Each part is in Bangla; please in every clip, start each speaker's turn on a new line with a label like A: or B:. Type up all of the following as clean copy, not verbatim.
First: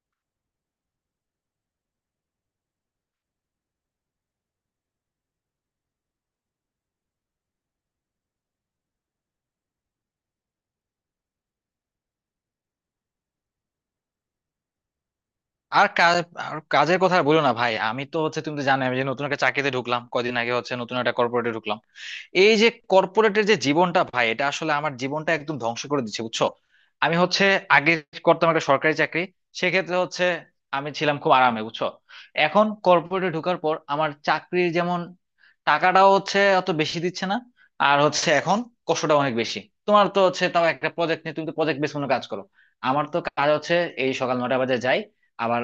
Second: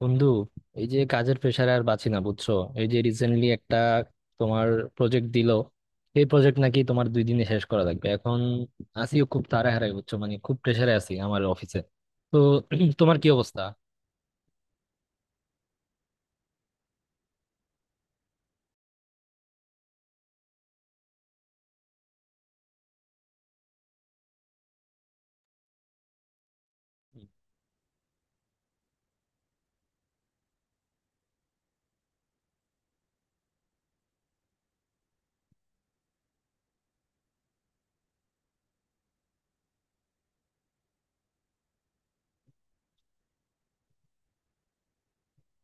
A: বন্ধু, এই যে কাজের প্রেশারে আর বাঁচি না বুঝছো। এই যে রিসেন্টলি একটা তোমার প্রজেক্ট দিল। এই প্রজেক্ট নাকি তোমার দুই দিনে শেষ করা লাগবে এখন, আসিও খুব তাড়াহাড়াই বুঝছো, মানে খুব প্রেশারে আছি আমার অফিসে। তো তোমার কি অবস্থা?
B: আর কাজ আর কাজের কথা আর বলো না, ভাই। আমি তো হচ্ছে, তুমি তো জানো, আমি যে নতুন একটা চাকরিতে ঢুকলাম কদিন আগে। হচ্ছে নতুন একটা কর্পোরেটে ঢুকলাম। এই যে কর্পোরেটের যে জীবনটা, ভাই, এটা আসলে আমার জীবনটা একদম ধ্বংস করে দিচ্ছে, বুঝছো। আমি হচ্ছে আগে করতাম একটা সরকারি চাকরি। সেক্ষেত্রে হচ্ছে আমি ছিলাম খুব আরামে, বুঝছো। এখন কর্পোরেটে ঢোকার পর আমার চাকরির যেমন টাকাটাও হচ্ছে অত বেশি দিচ্ছে না, আর হচ্ছে এখন কষ্টটা অনেক বেশি। তোমার তো হচ্ছে, তাও একটা প্রজেক্ট নিয়ে তুমি তো প্রজেক্ট বেস কোনো কাজ করো। আমার তো কাজ হচ্ছে এই সকাল 9টা বাজে যাই, আবার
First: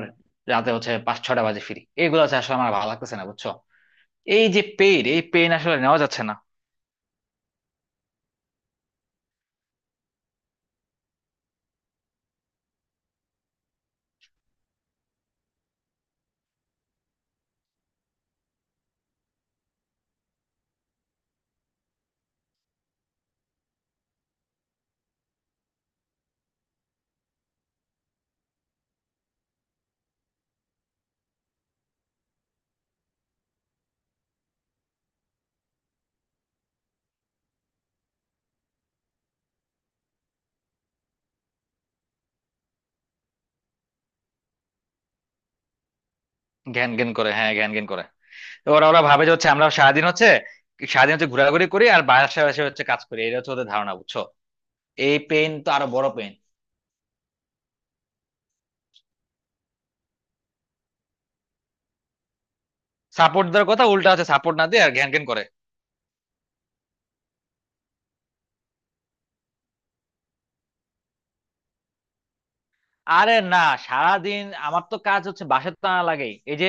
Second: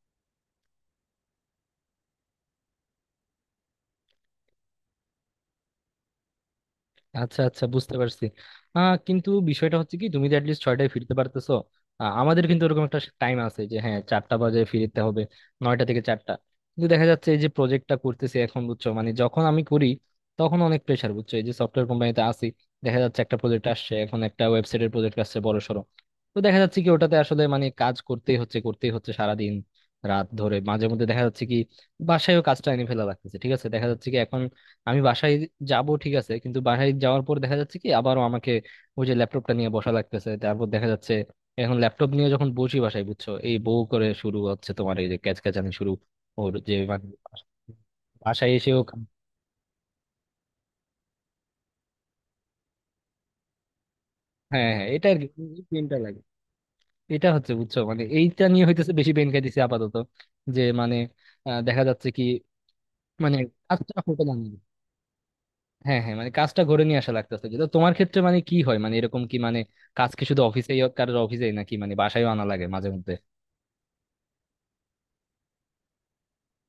B: রাতে হচ্ছে 5-6টা বাজে ফিরি। এগুলো হচ্ছে আসলে আমার ভালো লাগতেছে না, বুঝছো। এই যে পেইন, এই পেইন আসলে নেওয়া যাচ্ছে না।
A: আচ্ছা আচ্ছা, বুঝতে পারছি। কিন্তু বিষয়টা হচ্ছে কি, তুমি তো অ্যাটলিস্ট ছয়টায় ফিরতে পারতেছো। আমাদের কিন্তু ওরকম একটা টাইম আছে যে, হ্যাঁ চারটা বাজে ফিরতে হবে। নয়টা থেকে চারটা। কিন্তু দেখা যাচ্ছে এই যে প্রজেক্টটা করতেছি এখন বুঝছো, মানে যখন আমি করি তখন অনেক প্রেশার বুঝছো, এই যে সফটওয়্যার কোম্পানিতে আসি। দেখা যাচ্ছে একটা প্রজেক্ট আসছে এখন, একটা ওয়েবসাইটের প্রজেক্ট আসছে বড় সড়ো। তো দেখা যাচ্ছে কি ওটাতে আসলে মানে কাজ করতেই হচ্ছে, করতেই হচ্ছে সারাদিন রাত ধরে, মাঝে মধ্যে দেখা যাচ্ছে কি বাসায়ও কাজটা এনে ফেলা লাগতেছে, ঠিক আছে। দেখা যাচ্ছে কি এখন আমি বাসায় যাব ঠিক আছে, কিন্তু বাসায় যাওয়ার পর দেখা যাচ্ছে কি আবারও আমাকে ওই যে ল্যাপটপটা নিয়ে বসা লাগতেছে। তারপর দেখা যাচ্ছে এখন ল্যাপটপ নিয়ে যখন বসি বাসায় বুঝছো, এই বউ করে শুরু হচ্ছে, তোমার এই যে ক্যাচ ক্যাচানি শুরু। ওর যে
B: ঘ্যান
A: মানে
B: ঘ্যান করে, হ্যাঁ, ঘ্যান ঘ্যান করে।
A: বাসায়
B: তো
A: এসেও।
B: ওরা ওরা ভাবে যে হচ্ছে আমরা সারাদিন হচ্ছে, ঘোরাঘুরি করি আর বাসায় বাসায় হচ্ছে কাজ করি। এটা হচ্ছে ওদের ধারণা, বুঝছো।
A: হ্যাঁ হ্যাঁ, এটা
B: এই
A: আর কি,
B: পেন তো আরো
A: পেনটা
B: বড়
A: লাগে।
B: পেন।
A: এটা হচ্ছে বুঝছো, মানে এইটা নিয়ে হইতেছে, বেশি পেন খাইতেছি আপাতত, যে মানে দেখা যাচ্ছে কি, মানে
B: সাপোর্ট দেওয়ার কথা,
A: কাজটা
B: উল্টা
A: হতে
B: হচ্ছে
A: না।
B: সাপোর্ট না দিয়ে আর ঘ্যান ঘ্যান করে।
A: হ্যাঁ হ্যাঁ, মানে কাজটা ঘরে নিয়ে আসা লাগতেছে, কিন্তু তোমার ক্ষেত্রে মানে কি হয়, মানে এরকম কি, মানে কাজ কি শুধু অফিসেই, কারোর অফিসেই নাকি মানে বাসায়ও আনা লাগে মাঝে মধ্যে?
B: আরে না, সারাদিন আমার তো কাজ হচ্ছে, বাসায় তো আনা লাগেই। এই যে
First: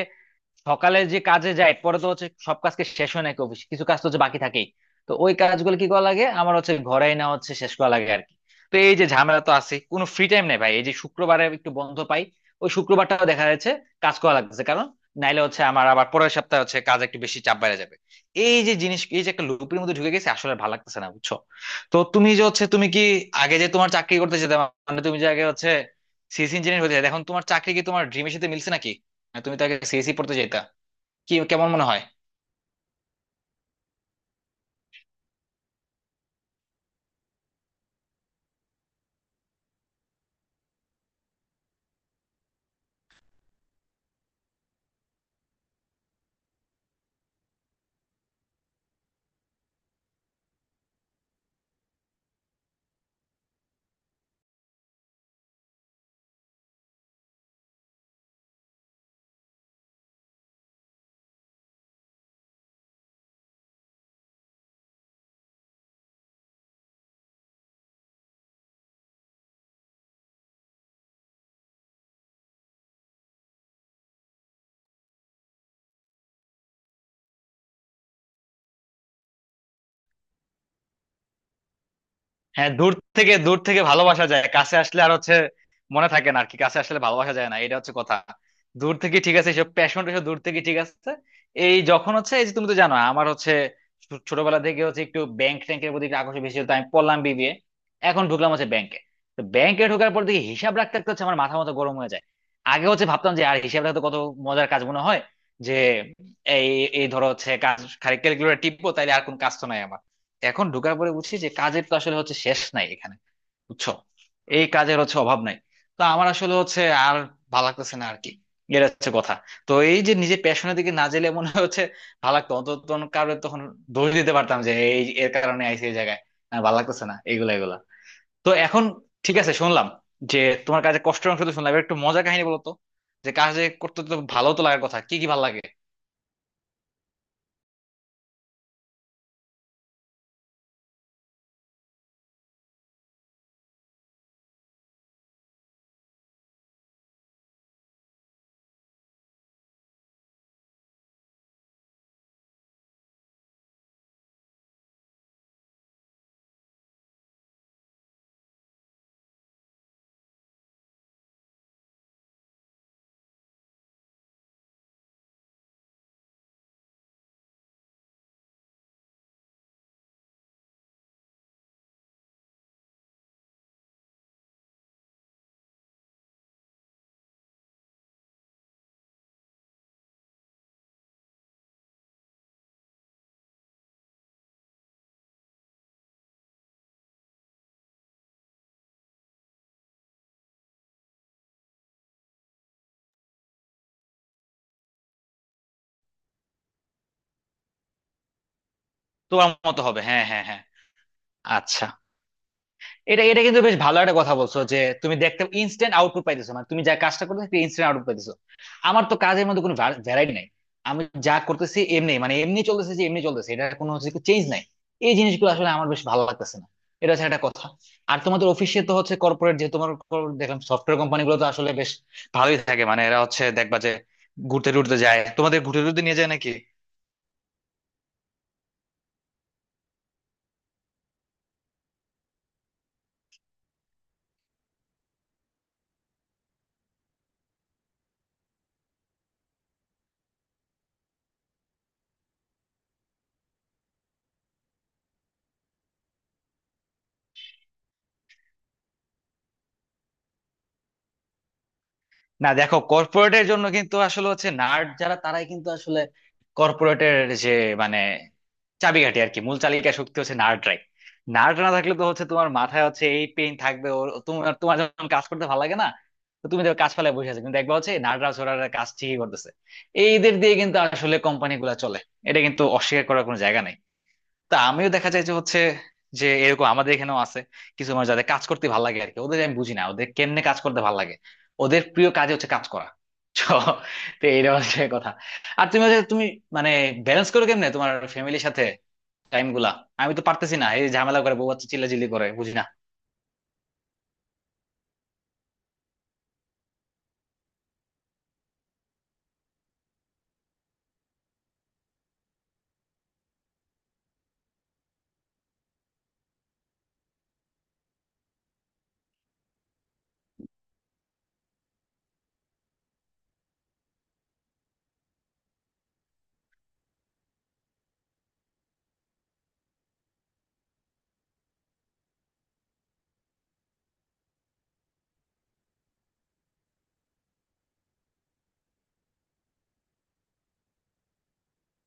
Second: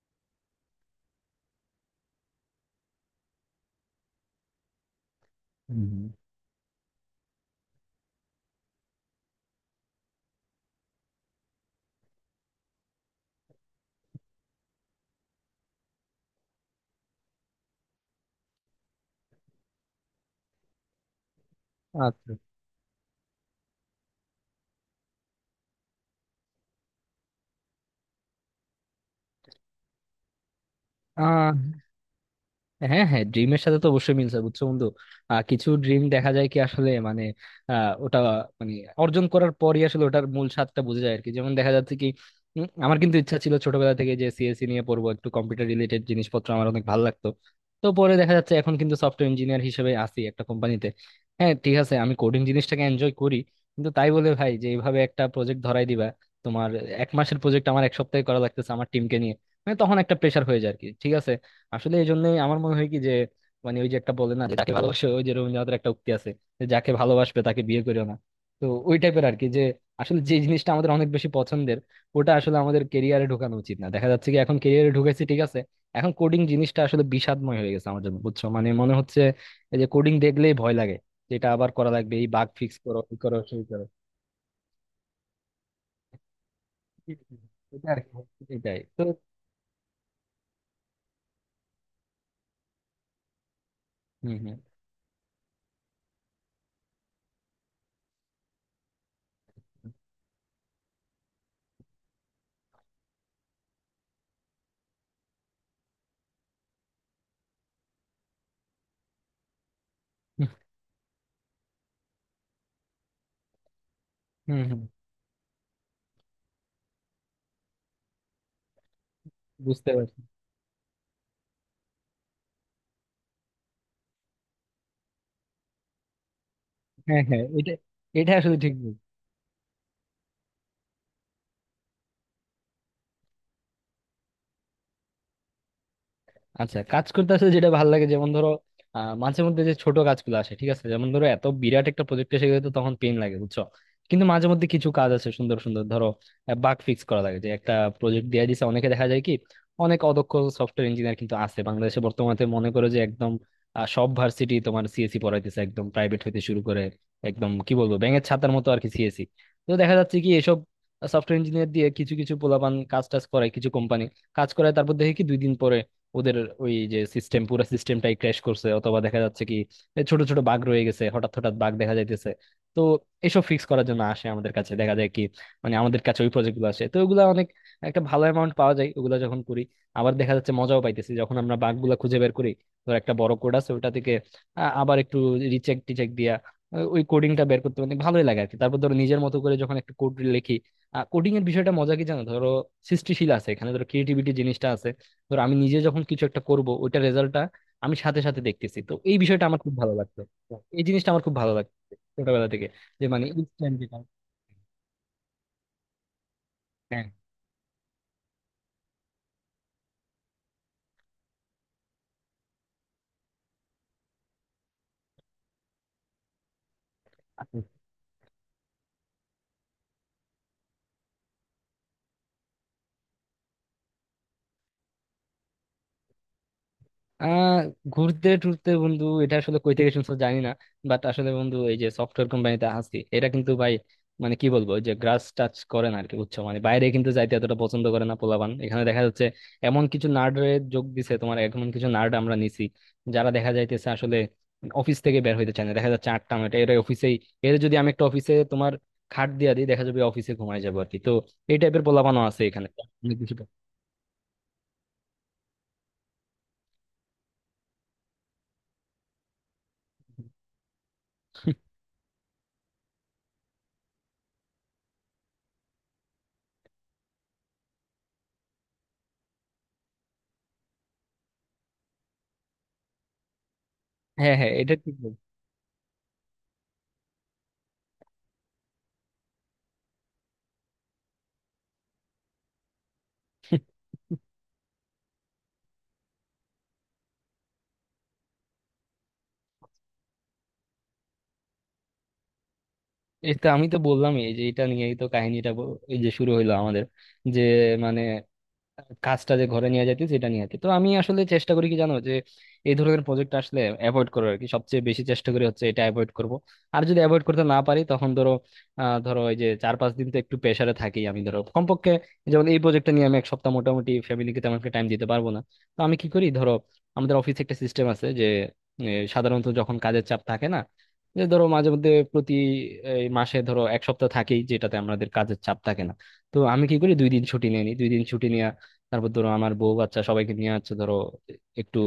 B: সকালে যে কাজে যায়, পরে তো হচ্ছে সব কাজকে শেষ হয় নাকি? অফিস কিছু কাজ তো হচ্ছে বাকি থাকেই। তো ওই কাজগুলো
A: হুম
B: কি করা
A: হুম।
B: লাগে আমার হচ্ছে ঘরে, না হচ্ছে শেষ করা লাগে আর কি। তো এই যে ঝামেলা তো আছে, কোনো ফ্রি টাইম নেই, ভাই। এই যে শুক্রবারে একটু বন্ধ পাই, ওই শুক্রবারটাও দেখা যাচ্ছে কাজ করা লাগছে। কারণ নাইলে হচ্ছে আমার আবার পরের সপ্তাহে হচ্ছে কাজ একটু বেশি চাপ বেড়ে যাবে। এই যে জিনিস, এই যে একটা লুপের মধ্যে ঢুকে গেছে, আসলে ভালো লাগতেছে না, বুঝছো। তো তুমি
A: আচ্ছা।
B: যে হচ্ছে, তুমি কি আগে যে তোমার চাকরি করতে যেতে, মানে তুমি যে আগে হচ্ছে সিএস ইঞ্জিনিয়ার হতে চাইতে, এখন তোমার চাকরি কি তোমার ড্রিমের সাথে মিলছে নাকি? তুমি তাকে সিএসি পড়তে যেতা? কি
A: আহ
B: কেমন মনে হয়?
A: হ্যাঁ হ্যাঁ, ড্রিমের সাথে তো অবশ্যই মিলছে বুঝছো বন্ধু। কিছু ড্রিম দেখা যায় কি আসলে, মানে ওটা মানে অর্জন করার পরই আসলে ওটার মূল স্বাদটা বোঝা যায় আর কি, যেমন দেখা যাচ্ছে কি। আমার কিন্তু ইচ্ছা ছিল ছোটবেলা থেকে যে সিএসসি নিয়ে পড়বো, একটু কম্পিউটার রিলেটেড জিনিসপত্র আমার অনেক ভালো লাগতো। তো পরে দেখা যাচ্ছে এখন কিন্তু সফটওয়্যার ইঞ্জিনিয়ার হিসেবে আছি একটা কোম্পানিতে। হ্যাঁ ঠিক আছে, আমি কোডিং জিনিসটাকে এনজয় করি। কিন্তু তাই বলে ভাই যে এইভাবে একটা প্রজেক্ট ধরাই দিবা? তোমার এক মাসের প্রজেক্ট আমার এক সপ্তাহে করা লাগতেছে আমার টিমকে নিয়ে। মানে তখন একটা প্রেশার হয়ে যায় আর কি, ঠিক আছে। আসলে এই জন্যই আমার মনে হয় কি যে, মানে ওই যে একটা বলে না যে যাকে ভালোবাসো, ওই যে রবীন্দ্রনাথের একটা উক্তি আছে যে যাকে ভালোবাসবে তাকে বিয়ে করিও না। তো ওই টাইপের আর কি, যে আসলে যে জিনিসটা আমাদের অনেক বেশি পছন্দের ওটা আসলে আমাদের কেরিয়ারে ঢোকানো উচিত না। দেখা যাচ্ছে কি এখন কেরিয়ারে ঢুকেছি ঠিক আছে। এখন কোডিং জিনিসটা আসলে বিষাদময় হয়ে গেছে আমার জন্য বুঝছো, মানে মনে হচ্ছে এই যে কোডিং দেখলেই ভয় লাগে, যেটা আবার করা লাগবে, এই বাগ
B: হ্যাঁ,
A: ফিক্স
B: দূর
A: করো, এই
B: থেকে
A: করো
B: দূর
A: সেই
B: থেকে
A: করো।
B: ভালোবাসা যায়, কাছে আসলে আর হচ্ছে মনে থাকে না আর কি। কাছে আসলে ভালোবাসা যায় না, এটা
A: এটা
B: হচ্ছে
A: আর কি,
B: কথা।
A: এটাই
B: দূর
A: তো।
B: থেকে ঠিক আছে, এসব প্যাশন এসব দূর থেকে ঠিক আছে। এই যখন হচ্ছে, এই যে তুমি তো জানো আমার হচ্ছে
A: হম হম।
B: ছোটবেলা থেকে হচ্ছে একটু ব্যাংক ট্যাংকের প্রতি একটু আকর্ষণ বেশি ছিল, তো আমি পড়লাম বিবিএ। এখন ঢুকলাম হচ্ছে ব্যাংকে। তো ব্যাংকে ঢোকার পর দেখি হিসাব রাখতে রাখতে হচ্ছে আমার মাথা মতো গরম হয়ে যায়। আগে হচ্ছে ভাবতাম যে আর হিসাব রাখতে কত মজার কাজ মনে হয়, যে এই এই ধরো হচ্ছে কাজ খালি ক্যালকুলেটর টিপবো, তাইলে আর কোন কাজ তো নাই আমার। এখন ঢোকার পরে বুঝছি যে কাজের তো আসলে হচ্ছে শেষ নাই এখানে, বুঝছো।
A: হম
B: এই
A: হম।
B: কাজের হচ্ছে অভাব নাই। তো আমার আসলে হচ্ছে আর ভালো লাগতেছে না আর কি, এটা হচ্ছে কথা। তো
A: বুঝতে
B: এই যে
A: পারছি।
B: নিজের প্যাশনের দিকে না গেলে মনে হচ্ছে ভালো লাগতো অন্তত, তখন কারণে তখন দোষ দিতে পারতাম যে এই এর কারণে আইসি এই জায়গায়। আর ভালো লাগতেছে না
A: হ্যাঁ হ্যাঁ,
B: এগুলা
A: এটা
B: এগুলা
A: এটা
B: তো
A: আসলে ঠিক।
B: এখন ঠিক আছে, শুনলাম যে তোমার কাজে কষ্টের অংশ তো শুনলাম, এবার একটু মজা কাহিনী বলো তো। যে কাজে করতে তো ভালো তো লাগার কথা, কি কি ভালো লাগে?
A: আচ্ছা, কাজ করতে আসলে যেটা ভালো লাগে, যেমন ধরো, মাঝে মধ্যে যে ছোট কাজগুলো আসে ঠিক আছে, যেমন ধরো এত বিরাট একটা প্রজেক্ট এসে গেলে তো তখন পেন লাগে বুঝছো। কিন্তু মাঝে মধ্যে কিছু কাজ আছে সুন্দর সুন্দর, ধরো বাগ ফিক্স করা লাগে যে একটা প্রজেক্ট দিয়ে দিছে অনেকে, দেখা যায় কি অনেক অদক্ষ সফটওয়্যার ইঞ্জিনিয়ার কিন্তু আছে বাংলাদেশে বর্তমানে। মনে করো যে একদম, সব ভার্সিটি তোমার সিএসি পড়াইতেছে একদম প্রাইভেট হইতে শুরু করে, একদম কি বলবো ব্যাঙের ছাতার মতো আর কি সিএসি। তো দেখা যাচ্ছে কি এসব সফটওয়্যার ইঞ্জিনিয়ার দিয়ে কিছু কিছু পোলাপান কাজ টাজ করায়, কিছু কোম্পানি কাজ করায়, তারপর দেখি কি দুই দিন পরে ওদের ওই যে সিস্টেম পুরো সিস্টেমটাই ক্র্যাশ করছে, অথবা দেখা যাচ্ছে কি এ ছোট ছোট বাগ রয়ে গেছে, হঠাৎ হঠাৎ বাগ দেখা যাইতেছে। তো এসব ফিক্স করার জন্য আসে আমাদের কাছে, দেখা যায় কি মানে আমাদের কাছে ওই প্রজেক্ট গুলো আসে, তো ওগুলা অনেক, একটা ভালো অ্যামাউন্ট পাওয়া যায় ওগুলা যখন করি। আবার দেখা যাচ্ছে মজাও পাইতেছি যখন আমরা বাগ গুলা খুঁজে বের করি। ধর একটা বড় কোড আছে ওটা থেকে আবার একটু রিচেক টিচেক দিয়া ওই কোডিংটা বের করতে অনেক ভালোই লাগে আর কি, তারপর ধরো নিজের মতো করে যখন একটা কোড লিখি। কোডিং এর বিষয়টা মজা কি জানো, ধরো সৃষ্টিশীল আছে এখানে, ধরো ক্রিয়েটিভিটি জিনিসটা আছে। ধর আমি নিজে যখন কিছু একটা করব ওইটার রেজাল্টটা আমি সাথে সাথে দেখতেছি, তো এই বিষয়টা
B: তোমার
A: আমার খুব
B: মতো
A: ভালো
B: হবে,
A: লাগতো।
B: হ্যাঁ, হ্যাঁ, হ্যাঁ।
A: এই জিনিসটা আমার খুব ভালো লাগতো
B: আচ্ছা।
A: ছোটবেলা থেকে, যে
B: এটা
A: মানে
B: এটা কিন্তু
A: ইনস্ট্যান্ট
B: বেশ ভালো
A: যেটা।
B: একটা কথা বলছো যে তুমি দেখতে ইনস্ট্যান্ট আউটপুট পাইতেছো, মানে তুমি যা কাজটা করতেছো ইনস্ট্যান্ট আউটপুট পাইতেছো। আমার তো কাজের মধ্যে কোনো ভ্যারাইটি নাই। আমি যা করতেছি এমনি, মানে এমনি চলতেছে, যে এমনি চলতেছে, এটা কোনো হচ্ছে চেঞ্জ নাই। এই জিনিসগুলো আসলে আমার বেশ ভালো লাগতেছে না, এটা হচ্ছে একটা কথা। আর তোমাদের অফিসে তো হচ্ছে কর্পোরেট, যে তোমার দেখলাম সফটওয়্যার কোম্পানি গুলো তো আসলে বেশ ভালোই থাকে, মানে এরা হচ্ছে দেখবা যে ঘুরতে টুরতে যায়। তোমাদের ঘুরতে টুরতে নিয়ে যায় নাকি?
A: আহ ঘুরতে টুরতে বন্ধু? এটা আসলে কই থেকে শুনছো জানি না। বাট আসলে বন্ধু, এই যে সফটওয়্যার কোম্পানিতে আছি এটা কিন্তু ভাই, মানে কি বলবো, ওই যে গ্রাস টাচ করে না আরকি বুঝছো, মানে বাইরে কিন্তু যাইতে এতটা পছন্দ করে না পোলাপান এখানে দেখা যাচ্ছে। এমন কিছু নার্ডের যোগ দিছে তোমার, এমন কিছু নার্ড আমরা নিছি, যারা দেখা যাইতেছে আসলে অফিস থেকে বের হইতে চায় না। দেখা যাচ্ছে আটটা নয়টা এরা অফিসেই। এর যদি আমি একটা অফিসে তোমার খাট দিয়া দিই দেখা যাবে অফিসে ঘুমায় যাবো আর কি। তো এই টাইপের পোলাপানও আছে
B: না,
A: এখানে।
B: দেখো
A: অনেক কিছু।
B: কর্পোরেটের জন্য কিন্তু আসলে হচ্ছে নার্ড যারা, তারাই কিন্তু আসলে কর্পোরেটের যে, মানে, চাবিকাঠি আর কি, মূল চালিকা শক্তি হচ্ছে নার্ডরাই। নার্ড না থাকলে তো হচ্ছে তোমার মাথায় হচ্ছে এই পেইন থাকবে। ওর, তোমার তোমার যখন কাজ করতে ভালো লাগে না, তো তুমি দেখো কাজ ফেলায় বসে আছো, কিন্তু দেখবা হচ্ছে নার্ডরা ছোড়ারা কাজ ঠিকই করতেছে। এইদের দিয়ে কিন্তু আসলে কোম্পানি গুলা চলে, এটা কিন্তু অস্বীকার করার কোনো জায়গা নাই।
A: হ্যাঁ হ্যাঁ,
B: তা
A: এটা
B: আমিও
A: ঠিক
B: দেখা যায়
A: বলছো।
B: যে হচ্ছে যে এরকম আমাদের এখানেও আছে কিছু মানুষ যাদের কাজ করতে ভালো লাগে আর কি। ওদের আমি বুঝি না, ওদের কেমনে কাজ করতে ভালো লাগে। ওদের প্রিয় কাজে হচ্ছে কাজ করা। তো, তো এইটা হচ্ছে কথা। আর তুমি হচ্ছে তুমি, মানে, ব্যালেন্স করো কেমনে তোমার ফ্যামিলির সাথে টাইম গুলা? আমি তো পারতেছি না, এই ঝামেলা করে বউ বাচ্চা চিল্লাচিল্লি করে, বুঝি না।
A: এটা আমি তো বললামই, এই যে এটা নিয়েই তো কাহিনীটা এই যে শুরু হইলো আমাদের, যে মানে কাজটা যে ঘরে নিয়ে যাইতেছি সেটা নিয়ে আর কি। তো আমি আসলে চেষ্টা করি কি জানো, যে এই ধরনের প্রজেক্ট আসলে অ্যাভয়েড করার আর কি, সবচেয়ে বেশি চেষ্টা করি হচ্ছে এটা অ্যাভয়েড করব। আর যদি অ্যাভয়েড করতে না পারি তখন ধরো, ধরো এই যে চার পাঁচ দিন তো একটু প্রেসারে থাকি আমি ধরো কমপক্ষে। যেমন এই প্রজেক্টটা নিয়ে আমি এক সপ্তাহ মোটামুটি ফ্যামিলিকে তেমন একটা টাইম দিতে পারবো না। তো আমি কি করি ধরো, আমাদের অফিসে একটা সিস্টেম আছে যে, সাধারণত যখন কাজের চাপ থাকে না, যে ধরো মাঝে মধ্যে প্রতি এই মাসে ধরো এক সপ্তাহ থাকেই যেটাতে আমাদের কাজের চাপ থাকে না। তো আমি কি করি, দুই দিন ছুটি নিয়ে নিই, দুই দিন ছুটি। তারপর ধরো আমার বউ বাচ্চা সবাইকে নিয়ে হচ্ছে ধরো একটু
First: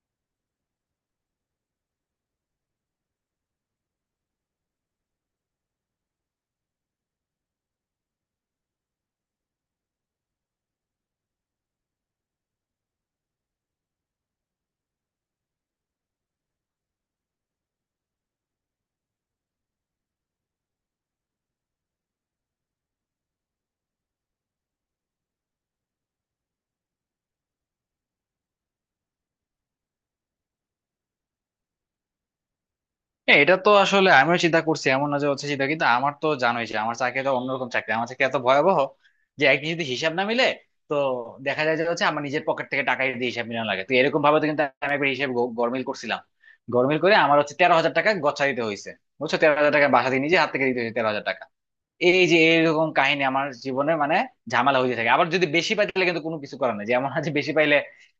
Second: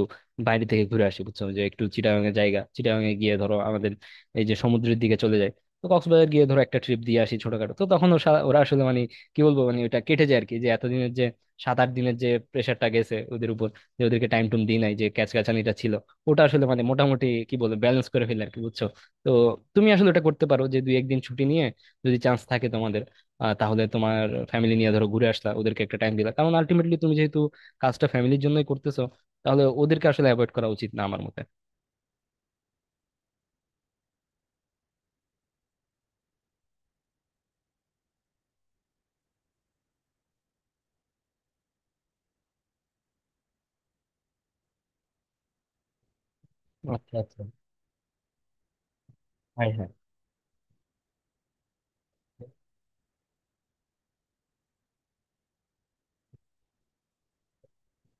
A: বাইরে থেকে ঘুরে আসি বুঝছো, যে একটু চিটাগাং এর জায়গা, চিটাগাং এ গিয়ে ধরো আমাদের এই যে সমুদ্রের দিকে চলে যায়। তো কক্সবাজার গিয়ে ধরো একটা ট্রিপ দিয়ে আসি ছোটখাটো। তো তখন ওরা ওরা আসলে মানে কি বলবো, মানে ওটা কেটে যায় আর কি, যে এতদিনের যে সাত আট দিনের যে প্রেশারটা গেছে ওদের উপর, যে ওদেরকে টাইম টুম দিই নাই, যে ক্যাচ ক্যাচানিটা ছিল ওটা আসলে মানে মোটামুটি কি বলবো ব্যালেন্স করে ফেলে আর কি, বুঝছো। তো তুমি আসলে ওটা করতে পারো যে দুই একদিন ছুটি নিয়ে, যদি চান্স থাকে তোমাদের, তাহলে তোমার ফ্যামিলি নিয়ে ধরো ঘুরে আসলা, ওদেরকে একটা টাইম দিলা, কারণ আলটিমেটলি তুমি যেহেতু কাজটা ফ্যামিলির জন্যই করতেছো, তাহলে ওদেরকে আসলে অ্যাভয়েড করা উচিত না আমার মতে।
B: হ্যাঁ, এটা তো আসলে আমিও চিন্তা করছি। এমন না যে হচ্ছে চিন্তা, কিন্তু আমার তো জানোই যে আমার চাকরিটা অন্যরকম চাকরি। আমার চাকরি এত ভয়াবহ যে একদিন যদি হিসাব না মিলে, তো দেখা যায় যে হচ্ছে আমার নিজের পকেট থেকে টাকা দিয়ে হিসাব মিলানো লাগে। তো এরকম ভাবে তো কিন্তু আমি একবার হিসাব গরমিল করছিলাম। গরমিল করে
A: আচ্ছা
B: আমার
A: আচ্ছা।
B: হচ্ছে 13,000 টাকা গচ্ছা দিতে হয়েছে। বুঝছো, তেরো
A: হ্যাঁ
B: হাজার টাকা
A: হ্যাঁ।
B: বাসা দিয়ে নিজে হাত থেকে দিতে হয়েছে, 13,000 টাকা। এই যে এরকম কাহিনী আমার জীবনে, মানে, ঝামেলা হয়ে থাকে। আবার যদি বেশি পাই তাহলে কিন্তু কোনো কিছু করার নাই, যে এমন আছে বেশি পাইলে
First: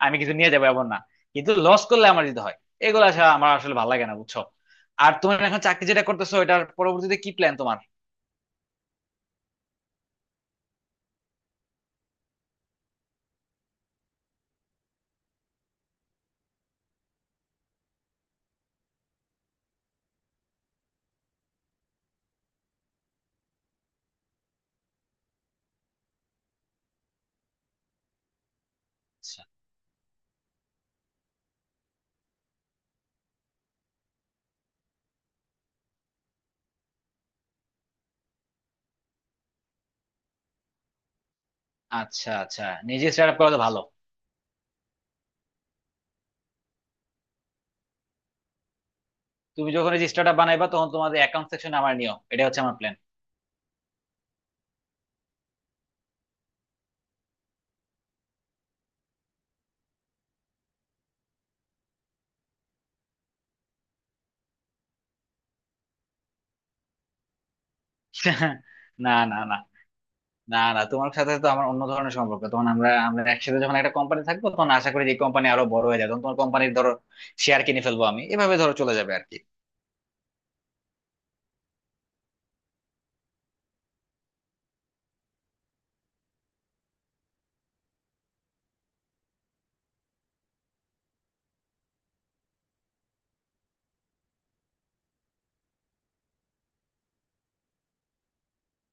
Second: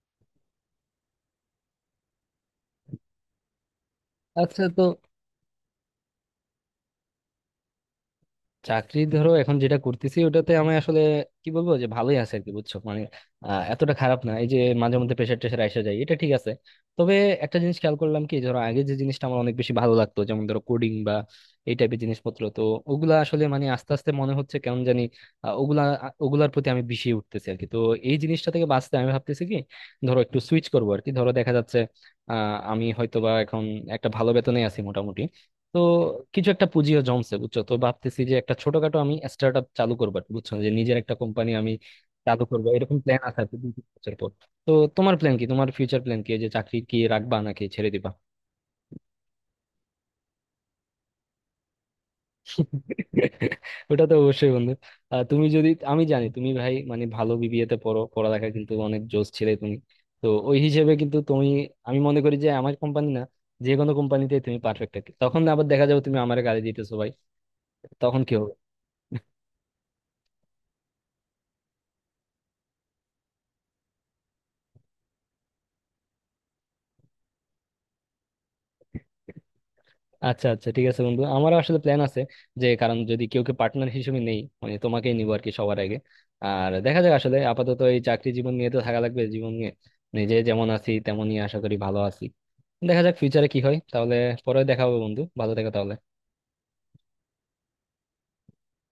B: আমি কিছু নিয়ে যাবো, এমন না। কিন্তু লস করলে আমার যেতে হয়। এগুলো আসলে আমার আসলে ভালো লাগে না, বুঝছো।
A: আচ্ছা, তো
B: আর তোমার এখন চাকরি যেটা করতেছো, এটার পরবর্তীতে কি প্ল্যান তোমার?
A: চাকরি ধরো এখন যেটা করতেছি ওটাতে আমি আসলে কি বলবো, যে ভালোই আছে আর কি বুঝছো, মানে এতটা খারাপ না। এই যে মাঝে মধ্যে প্রেশার টেশার আসা যায় এটা ঠিক আছে। তবে একটা জিনিস খেয়াল করলাম কি, ধরো আগে যে জিনিসটা আমার অনেক বেশি ভালো লাগতো যেমন ধরো কোডিং বা এই টাইপের জিনিসপত্র, তো ওগুলা আসলে মানে আস্তে আস্তে মনে হচ্ছে কেমন জানি, আহ, ওগুলা ওগুলার প্রতি আমি বিষিয়ে উঠতেছি আর কি। তো এই জিনিসটা থেকে বাঁচতে আমি ভাবতেছি
B: আচ্ছা,
A: কি, ধরো একটু সুইচ করবো আর কি, ধরো দেখা যাচ্ছে আহ আমি হয়তো বা এখন একটা ভালো বেতনে আছি মোটামুটি, তো কিছু একটা পুঁজিও জমছে বুঝছো, তো ভাবতেছি যে একটা ছোটখাটো আমি স্টার্ট আপ চালু করবো আর কি, বুঝছো, যে নিজের একটা কোম্পানি আমি
B: আচ্ছা,
A: চালু
B: আচ্ছা,
A: করবো, এরকম
B: নিজে
A: প্ল্যান
B: স্টার্ট আপ
A: আছে আর
B: করা
A: কি
B: তো
A: দুই
B: ভালো।
A: তিন বছর পর। তো তোমার প্ল্যান কি, তোমার ফিউচার প্ল্যান কি, এই যে চাকরি কি রাখবা নাকি ছেড়ে দিবা?
B: তুমি যখন এই যে স্টার্ট আপ বানাইবা তখন তোমাদের অ্যাকাউন্ট সেকশনে আমার নিও, এটা হচ্ছে আমার প্ল্যান।
A: ওটা তো অবশ্যই বন্ধু। তুমি যদি, আমি জানি তুমি ভাই মানে ভালো বিবিএ তে পড়ো, পড়ালেখা কিন্তু অনেক জোশ ছিলে তুমি। তো ওই হিসেবে কিন্তু তুমি, আমি মনে করি যে আমার কোম্পানি না, যে কোনো কোম্পানিতে তুমি পারফেক্ট আর কি। তখন আবার দেখা যাবে তুমি আমার গালি দিতেছো ভাই, তখন কি হবে?
B: না, না, না, না, না, তোমার সাথে তো আমার অন্য ধরনের সম্পর্ক। তখন আমরা আমরা একসাথে যখন একটা কোম্পানি থাকবো, তখন আশা করি যে কোম্পানি আরো বড় হয়ে যাবে। তখন তোমার কোম্পানির ধরো শেয়ার কিনে ফেলবো আমি, এভাবে ধরো চলে যাবে আর কি
A: আচ্ছা আচ্ছা, ঠিক আছে বন্ধু, আমারও আসলে প্ল্যান আছে। যে কারণ যদি কেউ কে পার্টনার হিসেবে নেই মানে তোমাকেই নিবো আর কি, সবার আগে। আর দেখা যাক আসলে, আপাতত এই চাকরি জীবন নিয়ে তো থাকা লাগবে। জীবন নিয়ে নিজে যেমন আছি তেমনই আশা করি ভালো আছি। দেখা যাক ফিউচারে কি হয়। তাহলে পরে দেখা হবে বন্ধু, ভালো থেকো তাহলে।